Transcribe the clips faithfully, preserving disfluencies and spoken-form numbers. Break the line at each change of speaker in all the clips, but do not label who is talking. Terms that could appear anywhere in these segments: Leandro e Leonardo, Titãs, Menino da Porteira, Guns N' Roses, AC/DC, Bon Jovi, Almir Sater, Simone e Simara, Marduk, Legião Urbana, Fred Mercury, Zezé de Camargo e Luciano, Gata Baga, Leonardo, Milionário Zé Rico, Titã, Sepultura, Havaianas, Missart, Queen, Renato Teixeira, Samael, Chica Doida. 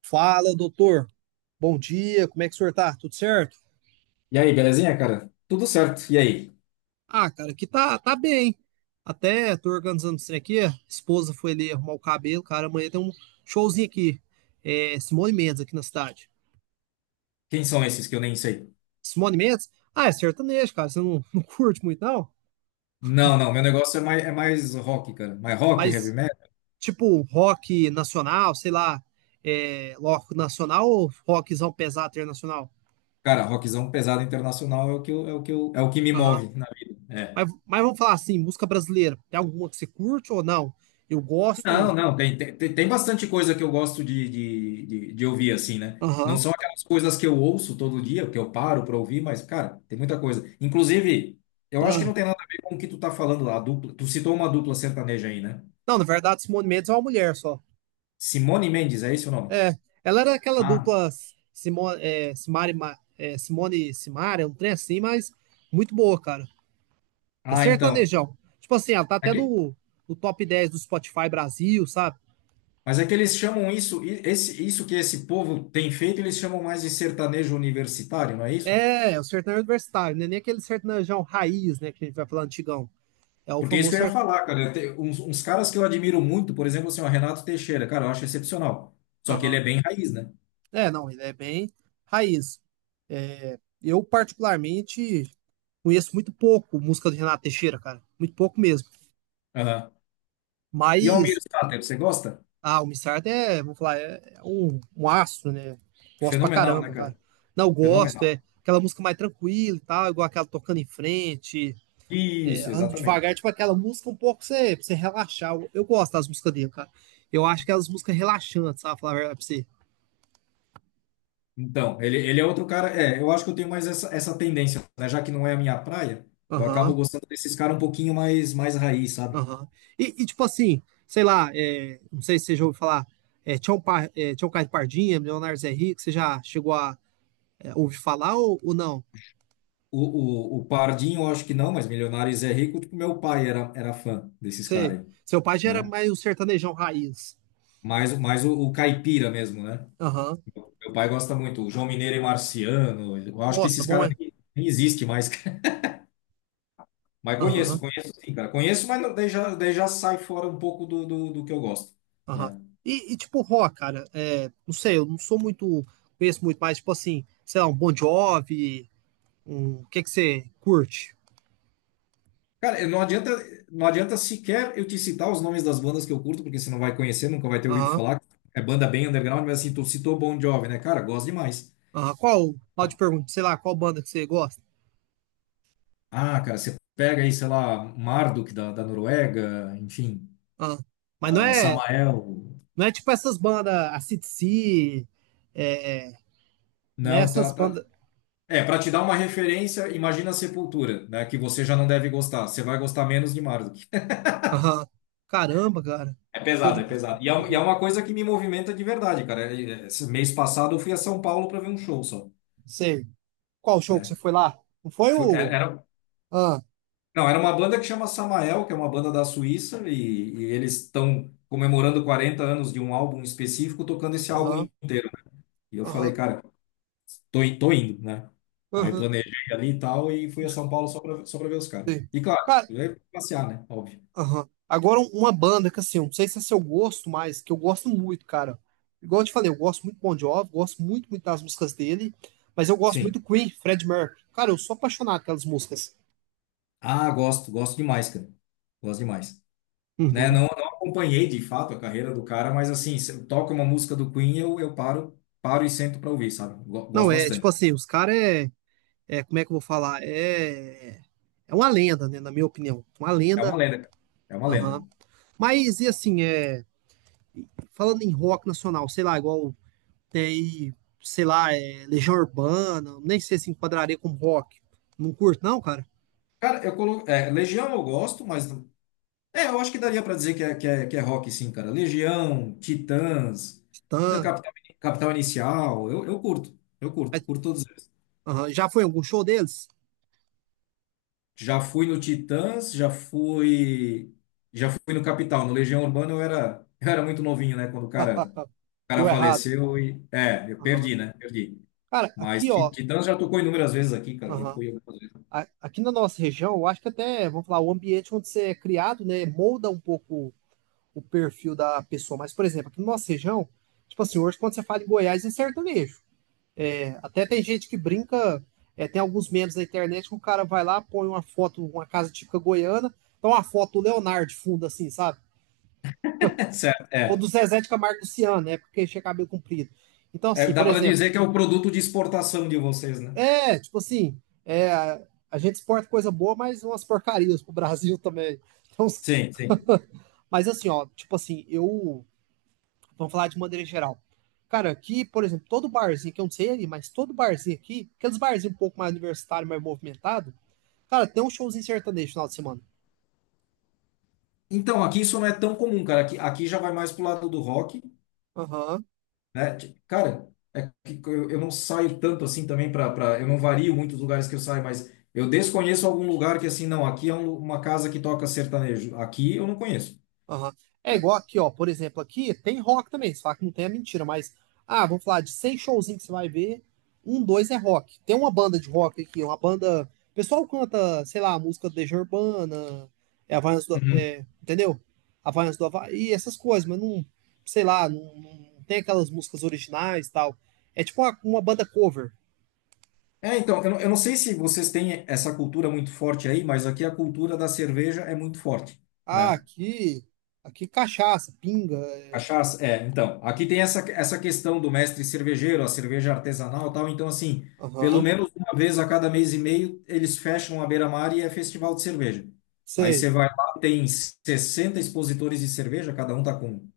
Fala, doutor. Bom dia, como é que o senhor tá? Tudo certo?
E aí, belezinha, cara? Tudo certo. E aí?
Ah, cara, aqui tá, tá bem. Até tô organizando isso aqui. A esposa foi ali arrumar o cabelo, cara. Amanhã tem um showzinho aqui. É, Simone Mendes aqui na cidade.
Quem são esses que eu nem sei?
Simone Mendes? Ah, é sertanejo, cara. Você não, não curte muito, não?
Não, não, meu negócio é mais, é mais rock, cara. Mais rock, heavy
Mas,
metal.
tipo, rock nacional, sei lá, é, rock nacional ou rockzão pesado internacional?
Cara, rockzão pesado internacional é o que, eu- é o que, eu- é o que me
Aham.
move na vida. É.
Mas, mas vamos falar assim, música brasileira. Tem alguma que você curte ou não? Eu
Não,
gosto.
não, tem, tem, tem tem bastante coisa que eu gosto de, de, de, de ouvir, assim, né? Não
Aham.
são aquelas coisas que eu ouço todo dia, que eu paro pra ouvir, mas, cara, tem muita coisa. Inclusive, eu acho que
Ah,
não tem nada a ver com o que tu tá falando lá, a dupla. Tu citou uma dupla sertaneja aí, né?
não, na verdade, Simone Mendes é uma mulher só.
Simone Mendes, é esse o nome?
É, ela era aquela
Ah,
dupla Simo, é, Simari, Ma- é, Simone e Simara, é um trem assim, mas muito boa, cara. É
ah, então.
sertanejão. Tipo assim, ela tá até no, no top dez do Spotify Brasil, sabe?
Mas é que eles chamam isso, i- esse, isso que esse povo tem feito, eles chamam mais de sertanejo universitário, não é isso?
É, é o sertanejo universitário, né? Nem aquele sertanejão raiz, né, que a gente vai falar antigão. É o
Porque é isso que
famoso
eu ia
sertanejo.
falar, cara. Tem uns, uns caras que eu admiro muito, por exemplo, assim, o Renato Teixeira, cara, eu acho excepcional. Só que ele é
Aham.
bem raiz, né?
É, não, ele é bem raiz. É, eu, particularmente, conheço muito pouco música do Renato Teixeira, cara. Muito pouco mesmo.
Aham. E Almir
Mas
Sater, você gosta?
ah, o Missart é, vamos falar, é é um, um astro, né? Gosto pra
Fenomenal, né,
caramba, cara.
cara?
Não, eu gosto, é
Fenomenal.
aquela música mais tranquila e tal, igual aquela tocando em frente, é,
Isso,
ando
exatamente.
devagar, tipo aquela música um pouco pra você, pra você relaxar. Eu, eu gosto das músicas dele, cara. Eu acho que elas músicas relaxantes, sabe? Falar a verdade pra você.
Então, ele, ele é outro cara. É, eu acho que eu tenho mais essa, essa tendência, né? Já que não é a minha praia, eu acabo
Aham,
gostando desses caras um pouquinho mais, mais raiz, sabe?
aham. E, e, tipo assim, sei lá, é, não sei se você já ouviu falar, é, Tião, Pa, é, Tião Caio de Pardinha, Milionário Zé Rico, você já chegou a é, ouvir falar ou, ou não?
O, o, o Pardinho, eu acho que não, mas Milionários é Rico, tipo, meu pai era, era fã desses
Sei.
caras aí,
Seu pai já era
né?
mais um sertanejão raiz.
Mais, mais o, o Caipira mesmo, né?
Aham.
Meu, meu pai gosta muito, o João Mineiro e Marciano, eu acho que
Nossa,
esses
bom
caras
é.
nem, nem existem mais. Mas conheço,
Aham,
conheço sim, cara. Conheço, mas não, daí já, daí já sai fora um pouco do, do, do que eu gosto,
aham.
né?
E, e tipo, rock, cara, é, não sei, eu não sou muito, conheço muito, mas tipo assim, sei lá, um Bon Jovi, um, o que que você curte?
Cara, não adianta, não adianta sequer eu te citar os nomes das bandas que eu curto, porque você não vai conhecer, nunca vai ter ouvido
Aham,
falar. É banda bem underground, mas assim, tu citou Bon Jovi, né? Cara, gosto demais.
aham. Qual, pode perguntar, sei lá, qual banda que você gosta?
Ah, cara, você pega aí, sei lá, Marduk da, da Noruega, enfim,
Aham. Mas não
ah,
é,
Samael.
não é tipo essas bandas, a AC/D C, é, é, né,
Não,
essas
tá, tá.
bandas,
É, para te dar uma referência, imagina a Sepultura, né? Que você já não deve gostar. Você vai gostar menos de Marduk.
aham. Caramba, cara,
É
show
pesado,
de,
é pesado. E é, um- e é
aham,
uma coisa que me movimenta de verdade, cara. eh, Esse mês passado eu fui a São Paulo para ver um show só,
sei. Qual show que você
né?
foi lá? Não foi
Fui- é-
o,
Era,
ah,
não, era uma banda que chama Samael, que é uma banda da Suíça, e e eles estão comemorando quarenta anos de um álbum específico, tocando esse álbum
aham,
inteiro. E eu falei,
aham.
cara. Tô, in- tô indo, né? Aí
Aham.
planejei ali e tal e fui a São Paulo só pra, só pra ver os caras.
Sim.
E claro,
Cara,
eu ia passear, né? Óbvio.
aham. Agora um- uma banda que assim, eu não sei se é seu gosto, mas que eu gosto muito, cara. Igual eu te falei, eu gosto muito do Bon Jovi, gosto muito, muito das músicas dele, mas eu gosto
Sim.
muito do Queen, Fred Mercury. Cara, eu sou apaixonado pelas músicas.
Ah, gosto, gosto demais, cara. Gosto demais. Né? Não,
Uhum.
não acompanhei de fato a carreira do cara, mas assim, se eu toco uma música do Queen, eu, eu paro, paro e sento pra ouvir, sabe? Go-
Não,
Gosto
é tipo
bastante.
assim, os caras é, é, como é que eu vou falar? É, é uma lenda, né, na minha opinião. Uma
É uma
lenda.
lenda, cara. É uma
Aham.
lenda.
Mas e assim, é, falando em rock nacional, sei lá, igual Tem, sei lá, é, Legião Urbana, nem sei se enquadraria como rock. Não curto, não, cara.
Cara, eu colo... é, Legião eu gosto, mas é, eu acho que daria pra dizer que é, que é, que é rock, sim, cara. Legião, Titãs, é,
Titã.
Capital, Capital Inicial, eu, eu curto, eu curto,
Mas,
por todos eles.
aham, já foi em algum show deles?
Já fui no Titãs, já fui, já fui no Capital, no Legião Urbana eu era, eu era muito novinho, né, quando o cara, o
Deu
cara
errado.
faleceu e, é, eu
Aham.
perdi, né, perdi.
Cara,
Mas
aqui,
Ti-
ó.
Titãs já tocou inúmeras vezes aqui, cara, já
aham,
fui algumas vezes.
a- Aqui na nossa região, eu acho que até, vamos falar, o ambiente onde você é criado, né, molda um pouco o perfil da pessoa. Mas, por exemplo, aqui na nossa região, tipo assim, hoje quando você fala em Goiás, é sertanejo. É, até tem gente que brinca, é, tem alguns memes na internet que o cara vai lá, põe uma foto, uma casa típica goiana, então uma foto do Leonardo de fundo, assim, sabe?
Certo,
Ou
é.
do Zezé de Camargo e Luciano, né? Porque tinha cabelo comprido. Então,
É,
assim,
dá
por
pra
exemplo,
dizer que é o produto de exportação de vocês, né?
é, tipo assim, é, a a gente exporta coisa boa, mas umas porcarias pro Brasil também. Então,
Sim, sim.
mas assim, ó, tipo assim, eu. Vamos falar de maneira geral. Cara, aqui, por exemplo, todo barzinho, que eu não sei ali, mas todo barzinho aqui, aqueles barzinhos um pouco mais universitário, mais movimentado, cara, tem um showzinho sertanejo no final de semana.
Então, aqui isso não é tão comum, cara. Aqui, aqui já vai mais pro lado do rock,
Aham,
né? Ti- Cara, é que eu, eu não saio tanto assim também para, para, eu não vario muitos lugares que eu saio, mas eu desconheço algum lugar que assim, não, aqui é um- uma casa que toca sertanejo. Aqui eu não conheço.
aham. É igual aqui, ó. Por exemplo, aqui tem rock também. Se falar que não tem é mentira, mas. Ah, vamos falar de cem showzinhos que você vai ver. Um, dois é rock. Tem uma banda de rock aqui, uma banda. O pessoal canta, sei lá, música do Legião Urbana, é Havaianas do.
Uhum.
É, entendeu? Havaianas do Havaí, essas coisas, mas não. Sei lá, não, não tem aquelas músicas originais e tal. É tipo uma, uma banda cover.
É, então, eu não, eu não sei se vocês têm essa cultura muito forte aí, mas aqui a cultura da cerveja é muito forte,
Ah,
né?
aqui. Aqui cachaça, pinga. é,
Cachaça, é, então, aqui tem essa, essa questão do mestre cervejeiro, a cerveja artesanal e tal, então assim, pelo
Aham.
menos uma vez a cada mês e meio eles fecham a beira-mar e é festival de cerveja. Aí você
Sei.
vai lá, tem sessenta expositores de cerveja, cada um tá com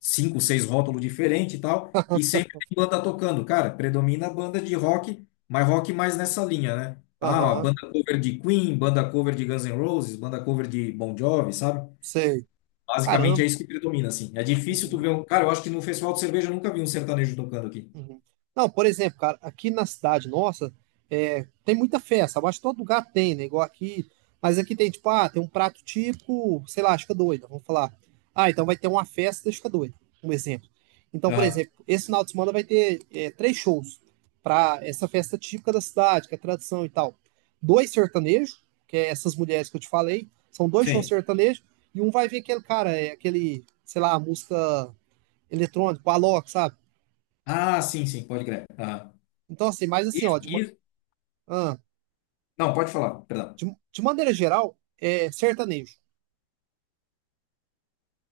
cinco, seis rótulos diferentes e tal, e sempre tem banda tocando. Cara, predomina a banda de rock, mas rock mais nessa linha, né? Ah, a
Aham,
banda cover de Queen, banda cover de Guns N' Roses, banda cover de Bon Jovi, sabe?
sei.
Basicamente é
Caramba.
isso que predomina, assim. É difícil tu
Uhum,
ver um. Cara, eu acho que no festival de cerveja eu nunca vi um sertanejo tocando aqui.
uhum. Não, por exemplo, cara, aqui na cidade nossa, é, tem muita festa. Eu acho que todo lugar tem, né? Igual aqui. Mas aqui tem, tipo, ah, tem um prato típico, sei lá, Chica Doida, vamos falar. Ah, então vai ter uma festa da Chica Doida, um exemplo. Então, por
Aham.
exemplo, esse final de semana vai ter é, três shows pra essa festa típica da cidade, que é tradição e tal. Dois sertanejos, que é essas mulheres que eu te falei, são dois shows
Sim.
sertanejos, e um vai ver aquele cara, é aquele, sei lá, a música eletrônico, Alok, sabe?
Ah, sim, sim, pode crer. Aham.
Então, assim, mas assim,
Isso,
ó, de, ma-
isso.
ah,
Não, pode falar, perdão.
de, de maneira geral, é sertanejo.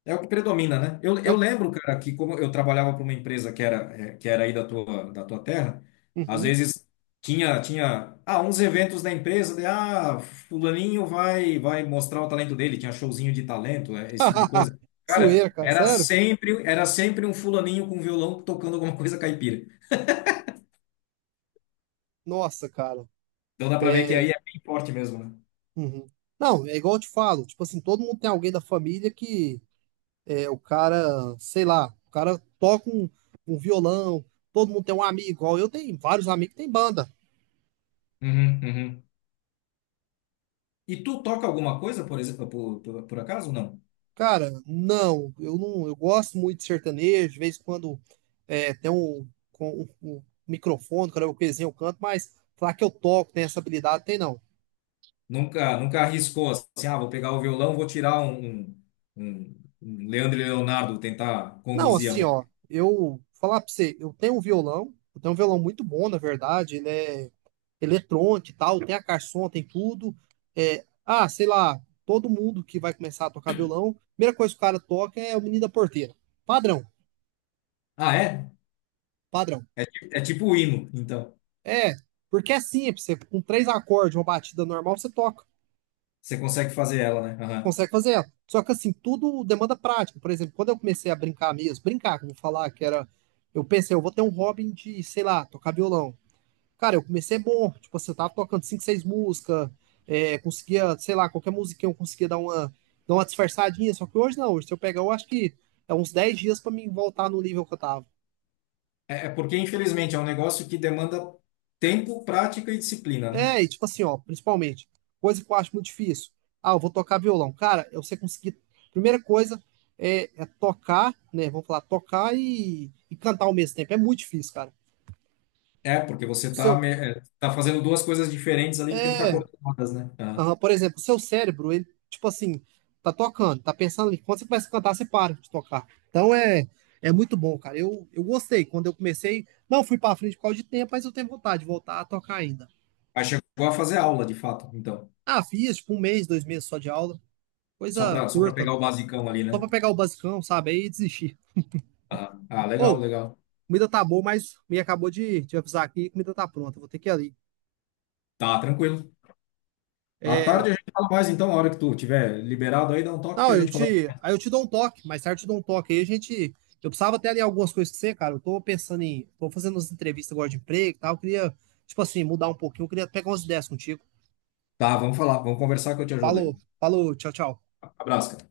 É o que predomina, né? Eu,
É o.
eu lembro, cara, que como eu trabalhava para uma empresa que era, eh, que era aí da tua, da tua terra, às
Uhum.
vezes tinha, tinha ah, uns eventos da empresa, de, ah, fulaninho vai, vai mostrar o talento dele, tinha showzinho de talento, eh, esse tipo de coisa.
Zoeira,
Cara,
cara,
era
sério?
sempre, era sempre um fulaninho com violão tocando alguma coisa caipira.
Nossa, cara.
Então dá para ver que aí
É.
é bem forte mesmo, né?
Uhum. Não, é igual eu te falo, tipo assim, todo mundo tem alguém da família que é o cara, sei lá, o cara toca um, um violão, todo mundo tem um amigo, igual eu tenho vários amigos que tem banda.
Uhum, uhum. E tu toca alguma coisa, por exemplo, por, por, por acaso? Não.
Cara, não, eu não, eu gosto muito de sertanejo, de vez em quando é, tem um, com- um- um microfone, cara, eu coisinha eu canto, mas falar que eu toco, tem essa habilidade, tem não.
Nunca, nunca arriscou assim, ah, vou pegar o violão, vou tirar um, um, um- um Leandro e Leonardo, tentar
Não,
conduzir a
assim, ó,
música.
eu falar pra você, eu tenho um violão, eu tenho um violão muito bom, na verdade, ele é eletrônico e tal, tem a caixa de som, tem tudo. É, ah, sei lá, todo mundo que vai começar a tocar violão, a primeira coisa que o cara toca é o Menino da Porteira. Padrão,
Ah, é?
padrão.
É, ti- é tipo o hino, então.
É, porque é simples, você, com três acordes, uma batida normal, você toca,
Você consegue fazer ela, né? Aham.
consegue fazer ela. Só que assim, tudo demanda prática. Por exemplo, quando eu comecei a brincar mesmo, brincar, que eu vou falar, que era. Eu pensei, eu vou ter um hobby de, sei lá, tocar violão. Cara, eu comecei bom, tipo assim, eu tava tocando cinco, seis músicas, é, conseguia, sei lá, qualquer musiquinha eu conseguia dar uma, dar uma disfarçadinha, só que hoje não, hoje se eu pegar, eu acho que é uns dez dias pra mim voltar no nível que eu tava.
É, é porque, infelizmente, é um negócio que demanda tempo, prática e disciplina, né?
É, e tipo assim, ó, principalmente, coisa que eu acho muito difícil. Ah, eu vou tocar violão. Cara, é você conseguir. Primeira coisa é, é tocar, né? Vamos falar, tocar e, e cantar ao mesmo tempo. É muito difícil, cara.
É, porque você
O
está
Seu,
tá me- é, tá fazendo duas coisas diferentes ali que tem que estar
é,
coordenadas, né? Aham.
aham, por exemplo, o seu cérebro, ele, tipo assim, tá tocando, tá pensando ali. Quando você começa a cantar, você para de tocar. Então é, é muito bom, cara. Eu, eu gostei. Quando eu comecei, não fui pra frente por causa de tempo, mas eu tenho vontade de voltar a tocar ainda.
Aí chegou a fazer aula, de fato, então.
Ah, fiz, tipo, um mês, dois meses só de aula.
Só
Coisa
para só para
curta.
pegar o basicão ali,
Só
né?
pra pegar o basicão, sabe? Aí desistir.
Aham. Ah,
Ou,
legal,
oh,
legal.
comida tá boa, mas me acabou de te avisar aqui, comida tá pronta, vou ter que ir ali.
Tá, tranquilo. À
É,
tarde a gente fala mais, então, a hora que tu tiver liberado aí, dá um toque que
não,
a
eu
gente conversa.
te, aí eu te dou um toque, mais tarde eu te dou um toque. Aí a gente, eu precisava até ali algumas coisas com você, cara. Eu tô pensando em, tô fazendo umas entrevistas agora de emprego e tal, eu queria, tipo assim, mudar um pouquinho, eu queria pegar umas ideias contigo.
Tá, vamos falar, vamos conversar que eu te ajudo aí.
Falou, falou, tchau, tchau.
Abraço, cara.